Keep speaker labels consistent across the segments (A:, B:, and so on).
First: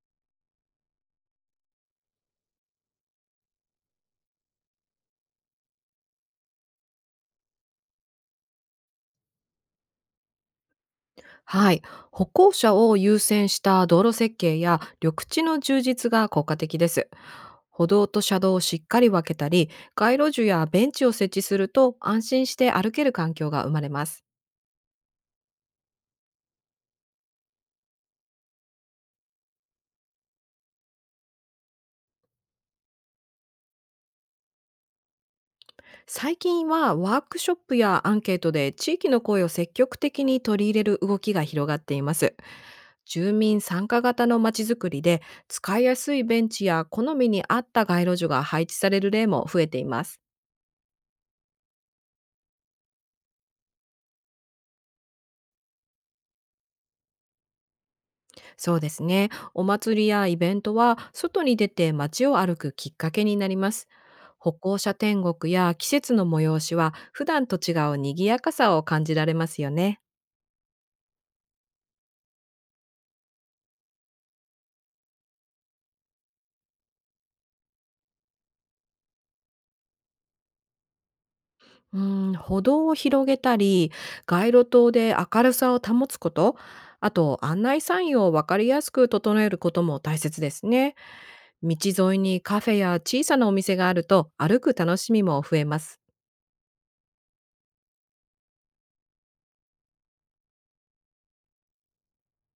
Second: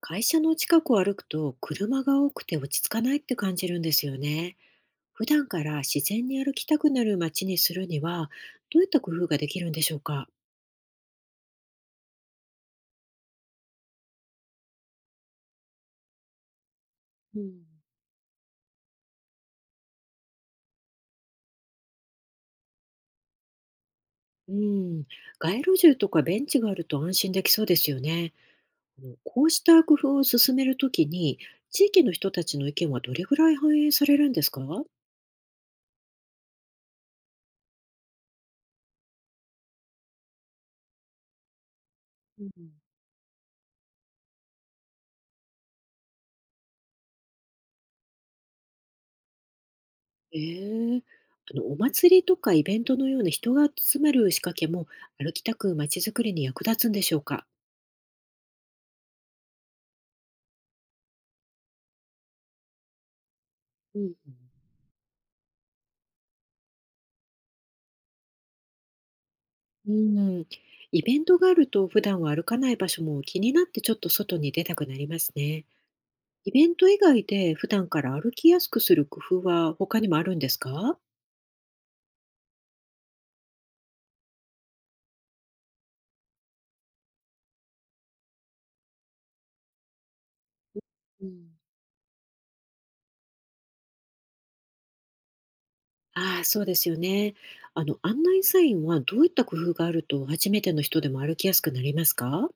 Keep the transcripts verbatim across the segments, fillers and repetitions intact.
A: 会社の近くを歩くと車が多くて落ち着かないって感じるんですよね。普段から自然に歩きたくなる街にするにはどういった工夫ができるんでしょうか？
B: はい、歩行者を優先した道路設計や緑地の充実が効果的です。
A: うん、
B: 歩道と車道をしっかり分けたり、街路樹やベンチを設置すると安心して歩ける環境が生まれます。
A: うん、街路樹とかベンチがあると安心できそうですよね。あのこうした工夫を進めるときに地域の人たちの意見はどれぐらい反映されるんですか？
B: 最近はワークショップやアンケートで地域の声を積極的に取り入れる動きが広がっています。
A: うん。
B: 住民参加型のまちづくりで、使いやすいベンチや好みに合った街路樹が配置される例も増えています。
A: ええ。あのお祭りとかイベントのような人が集まる仕掛けも歩きたく街づくりに役立つんでしょうか？
B: そうですね。お祭りやイベントは外に出て街を歩くきっかけになります。
A: うん。
B: 歩行者天国や季節の催しは普段と違う賑やかさを感じられますよ
A: う
B: ね。
A: ん、イベントがあると普段は歩かない場所も気になってちょっと外に出たくなりますね。イベント以外で普段から歩きやすくする工夫は他にもあるんですか？
B: うん、歩道を広げたり、街路灯で明るさを保つこと、あと案内サインを分かりやすく整えることも大切ですね。
A: うん。
B: 道沿いにカフェや小さなお店があると歩く楽しみも増えます。
A: ああ、そうですよね。あの、案内サインはどういった工夫があると初めての人でも歩きやすくなりますか？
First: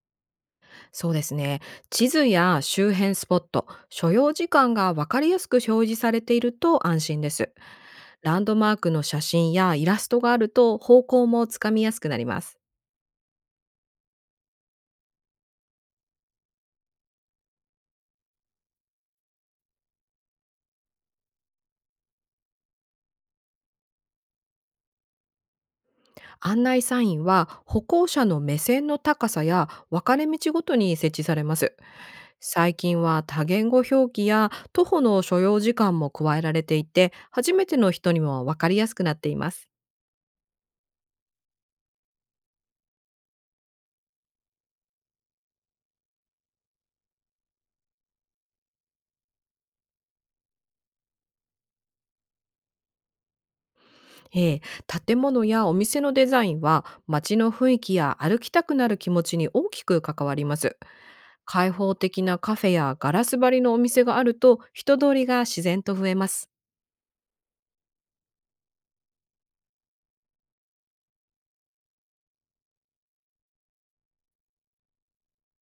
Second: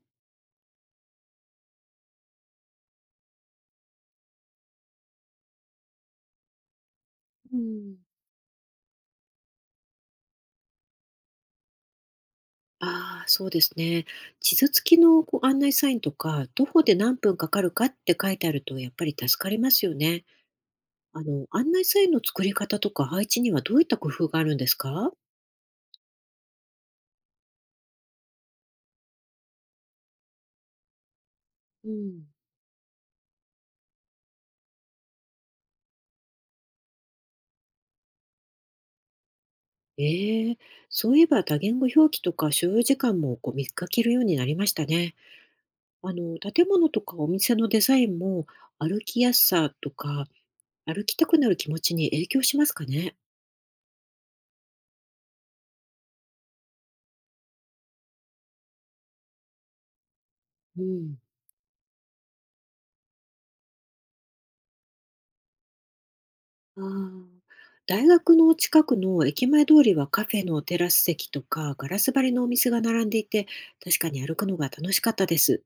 B: そうですね。地図や周辺スポット、所要時間が分かりやすく表示されていると安心です。
A: うん。
B: ランドマークの写真やイラストがあると方向もつかみやすくなります。
A: ああ、そうですね。地図付きのこう案内サインとか、徒歩で何分かかるかって書いてあるとやっぱり助かりますよね。あの、案内サインの作り方とか配置にはどういった工夫があるんですか？
B: 案内サインは歩行者の目線の高さや分かれ道ごとに設置されます。
A: うん。
B: 最近は多言語表記や徒歩の所要時間も加えられていて、初めての人にも分かりやすくなっています。
A: ええ。そういえば多言語表記とか所要時間もこう見かけるようになりましたね。あの、建物とかお店のデザインも歩きやすさとか歩きたくなる気持ちに影響しますかね。
B: ええ、建物やお店のデザインは街の雰囲気や歩きたくなる気持ちに大きく関わります。
A: うん。
B: 開放的なカフェやガラス張りのお店があると人通りが自然と増えます。
A: ああ、大学の近くの駅前通りはカフェのテラス席とかガラス張りのお店が並んでいて確かに歩くのが楽しかったです。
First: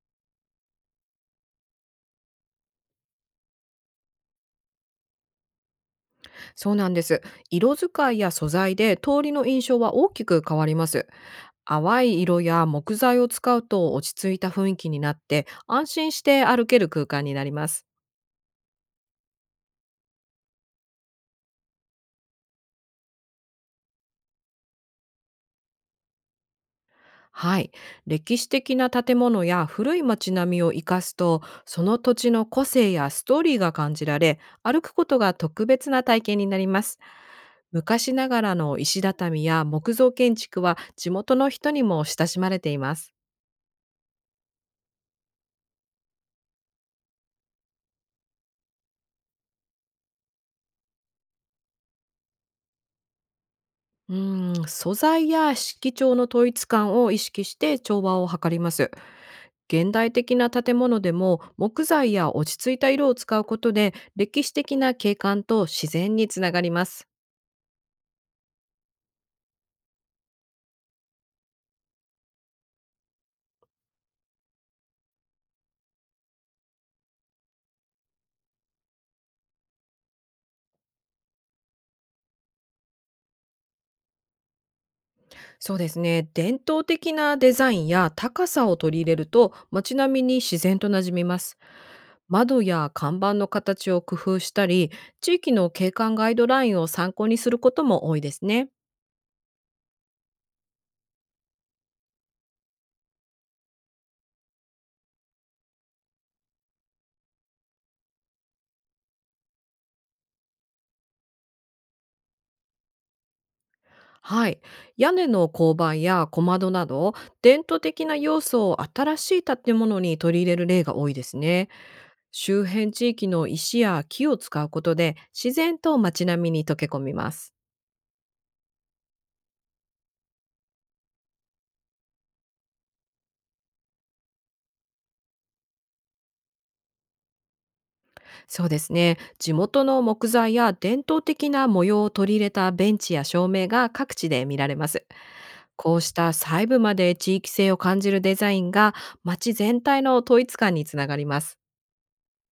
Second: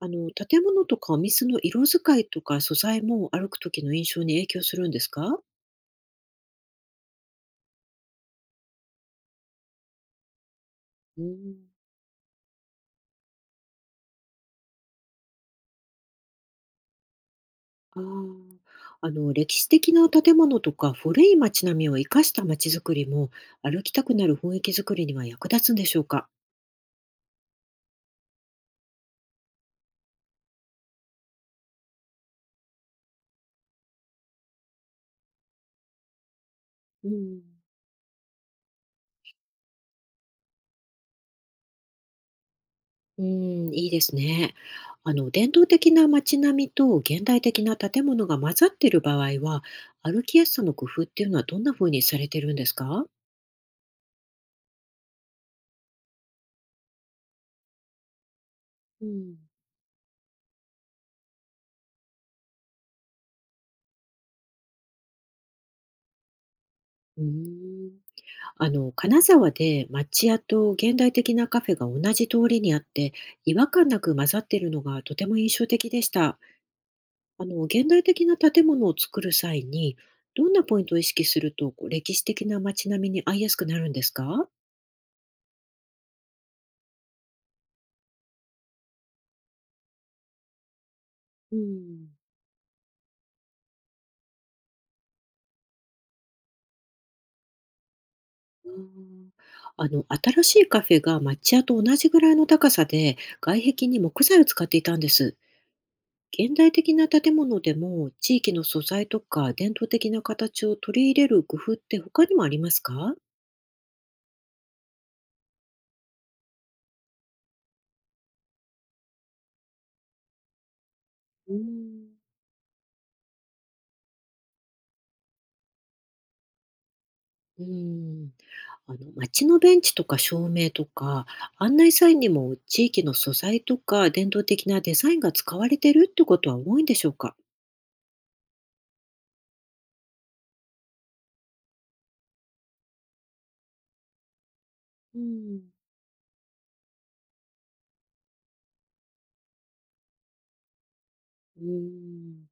A: あの、建物とかお店の色使いとか素材も歩く時の印象に影響するんですか？
B: そうなんです。色使いや素材で通りの印象は大きく変わります。
A: うん。
B: 淡い色や木材を使うと落ち着いた雰囲気になって、安心して歩ける空間になります。
A: ああ、あの、歴史的な建物とか古い街並みを生かした街づくりも、歩きたくなる雰囲気づくりには役立つんでしょうか？
B: はい。歴史的な建物や古い街並みを生かすと、その土地の個性やストーリーが感じられ、歩くことが特別な体験になります。
A: うん。
B: 昔ながらの石畳や木造建築は地元の人にも親しまれています。
A: うん、いいですね。あの、伝統的な街並みと現代的な建物が混ざっている場合は、歩きやすさの工夫っていうのはどんな風にされてるんですか？
B: うーん、素材や色調の統一感を意識して調和を図ります。
A: うん。
B: 現代的な建物でも木材や落ち着いた色を使うことで、歴史的な景観と自然につながります。
A: うん。あの、金沢で町屋と現代的なカフェが同じ通りにあって、違和感なく混ざっているのがとても印象的でした。あの、現代的な建物を作る際に、どんなポイントを意識すると、こう歴史的な街並みに合いやすくなるんですか？
B: そうですね。伝統的なデザインや高さを取り入れると街並みに自然と馴染みます。
A: うん。
B: 窓や看板の形を工夫したり、地域の景観ガイドラインを参考にすることも多いですね。
A: あーあの、新しいカフェが町屋と同じぐらいの高さで、外壁に木材を使っていたんです。現代的な建物でも地域の素材とか伝統的な形を取り入れる工夫って他にもありますか？
B: はい。屋根の勾配や小窓など、伝統的な要素を新しい建物に取り入れる例が多いです
A: うー
B: ね。
A: ん。
B: 周辺地域の石や木を使うことで、自然と街並みに溶け込みます。
A: うーん。あの街のベンチとか照明とか案内サインにも地域の素材とか伝統的なデザインが使われてるってことは多いんでしょうか？
B: そうですね。地元の木材や伝統的な模様を取り入れたベンチや照明が各地で見られます。
A: うーん。
B: こうした細部まで地域性を感じるデザインが、街全体の統一感につながります。
A: うーん。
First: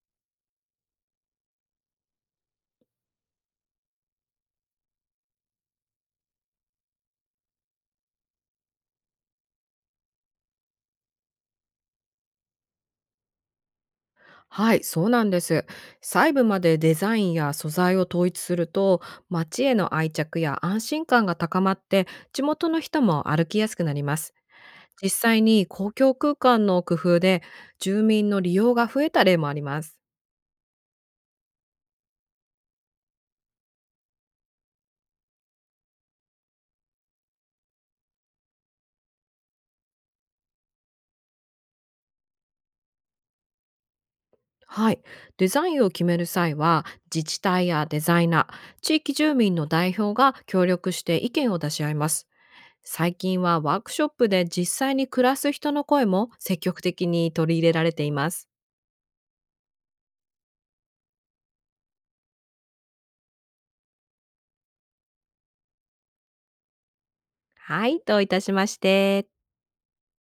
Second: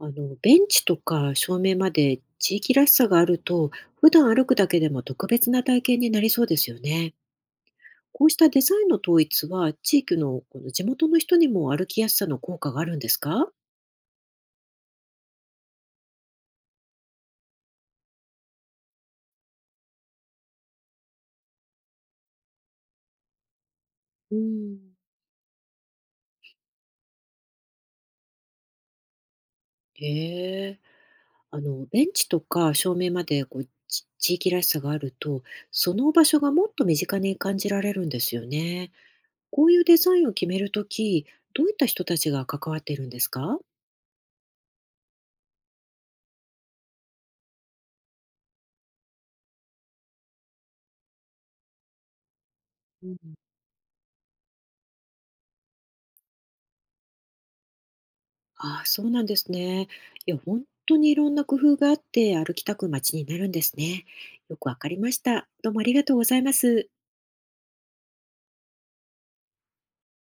A: あのベンチとか照明まで地域らしさがあると普段歩くだけでも特別な体験になりそうですよね。こうしたデザインの統一は、地域のこの地元の人にも歩きやすさの効果があるんですか？
B: はい、そうなんです。細部までデザインや素材を統一すると、街への愛着や安心感が高まって、地元の人も歩きやすくなります。
A: うん。
B: 実際に公共空間の工夫で住民の利用が増えた例もあります。
A: へえ。あのベンチとか照明までこう、ち地域らしさがあると、その場所がもっと身近に感じられるんですよね。こういうデザインを決めるとき、どういった人たちが関わっているんですか？
B: はい、デザインを決める際は、自治体やデザイナー、地域住民の代表が協力して意見を出し合います。
A: う
B: 最
A: ん。
B: 近はワークショップで実際に暮らす人の声も積極的に取り入れられています。
A: ああ、そうなんですね。いや、本当にいろんな工夫があって、歩きたく街になるんですね。よくわかりました。どうもありがとうございます。
B: はい、どういたしまして。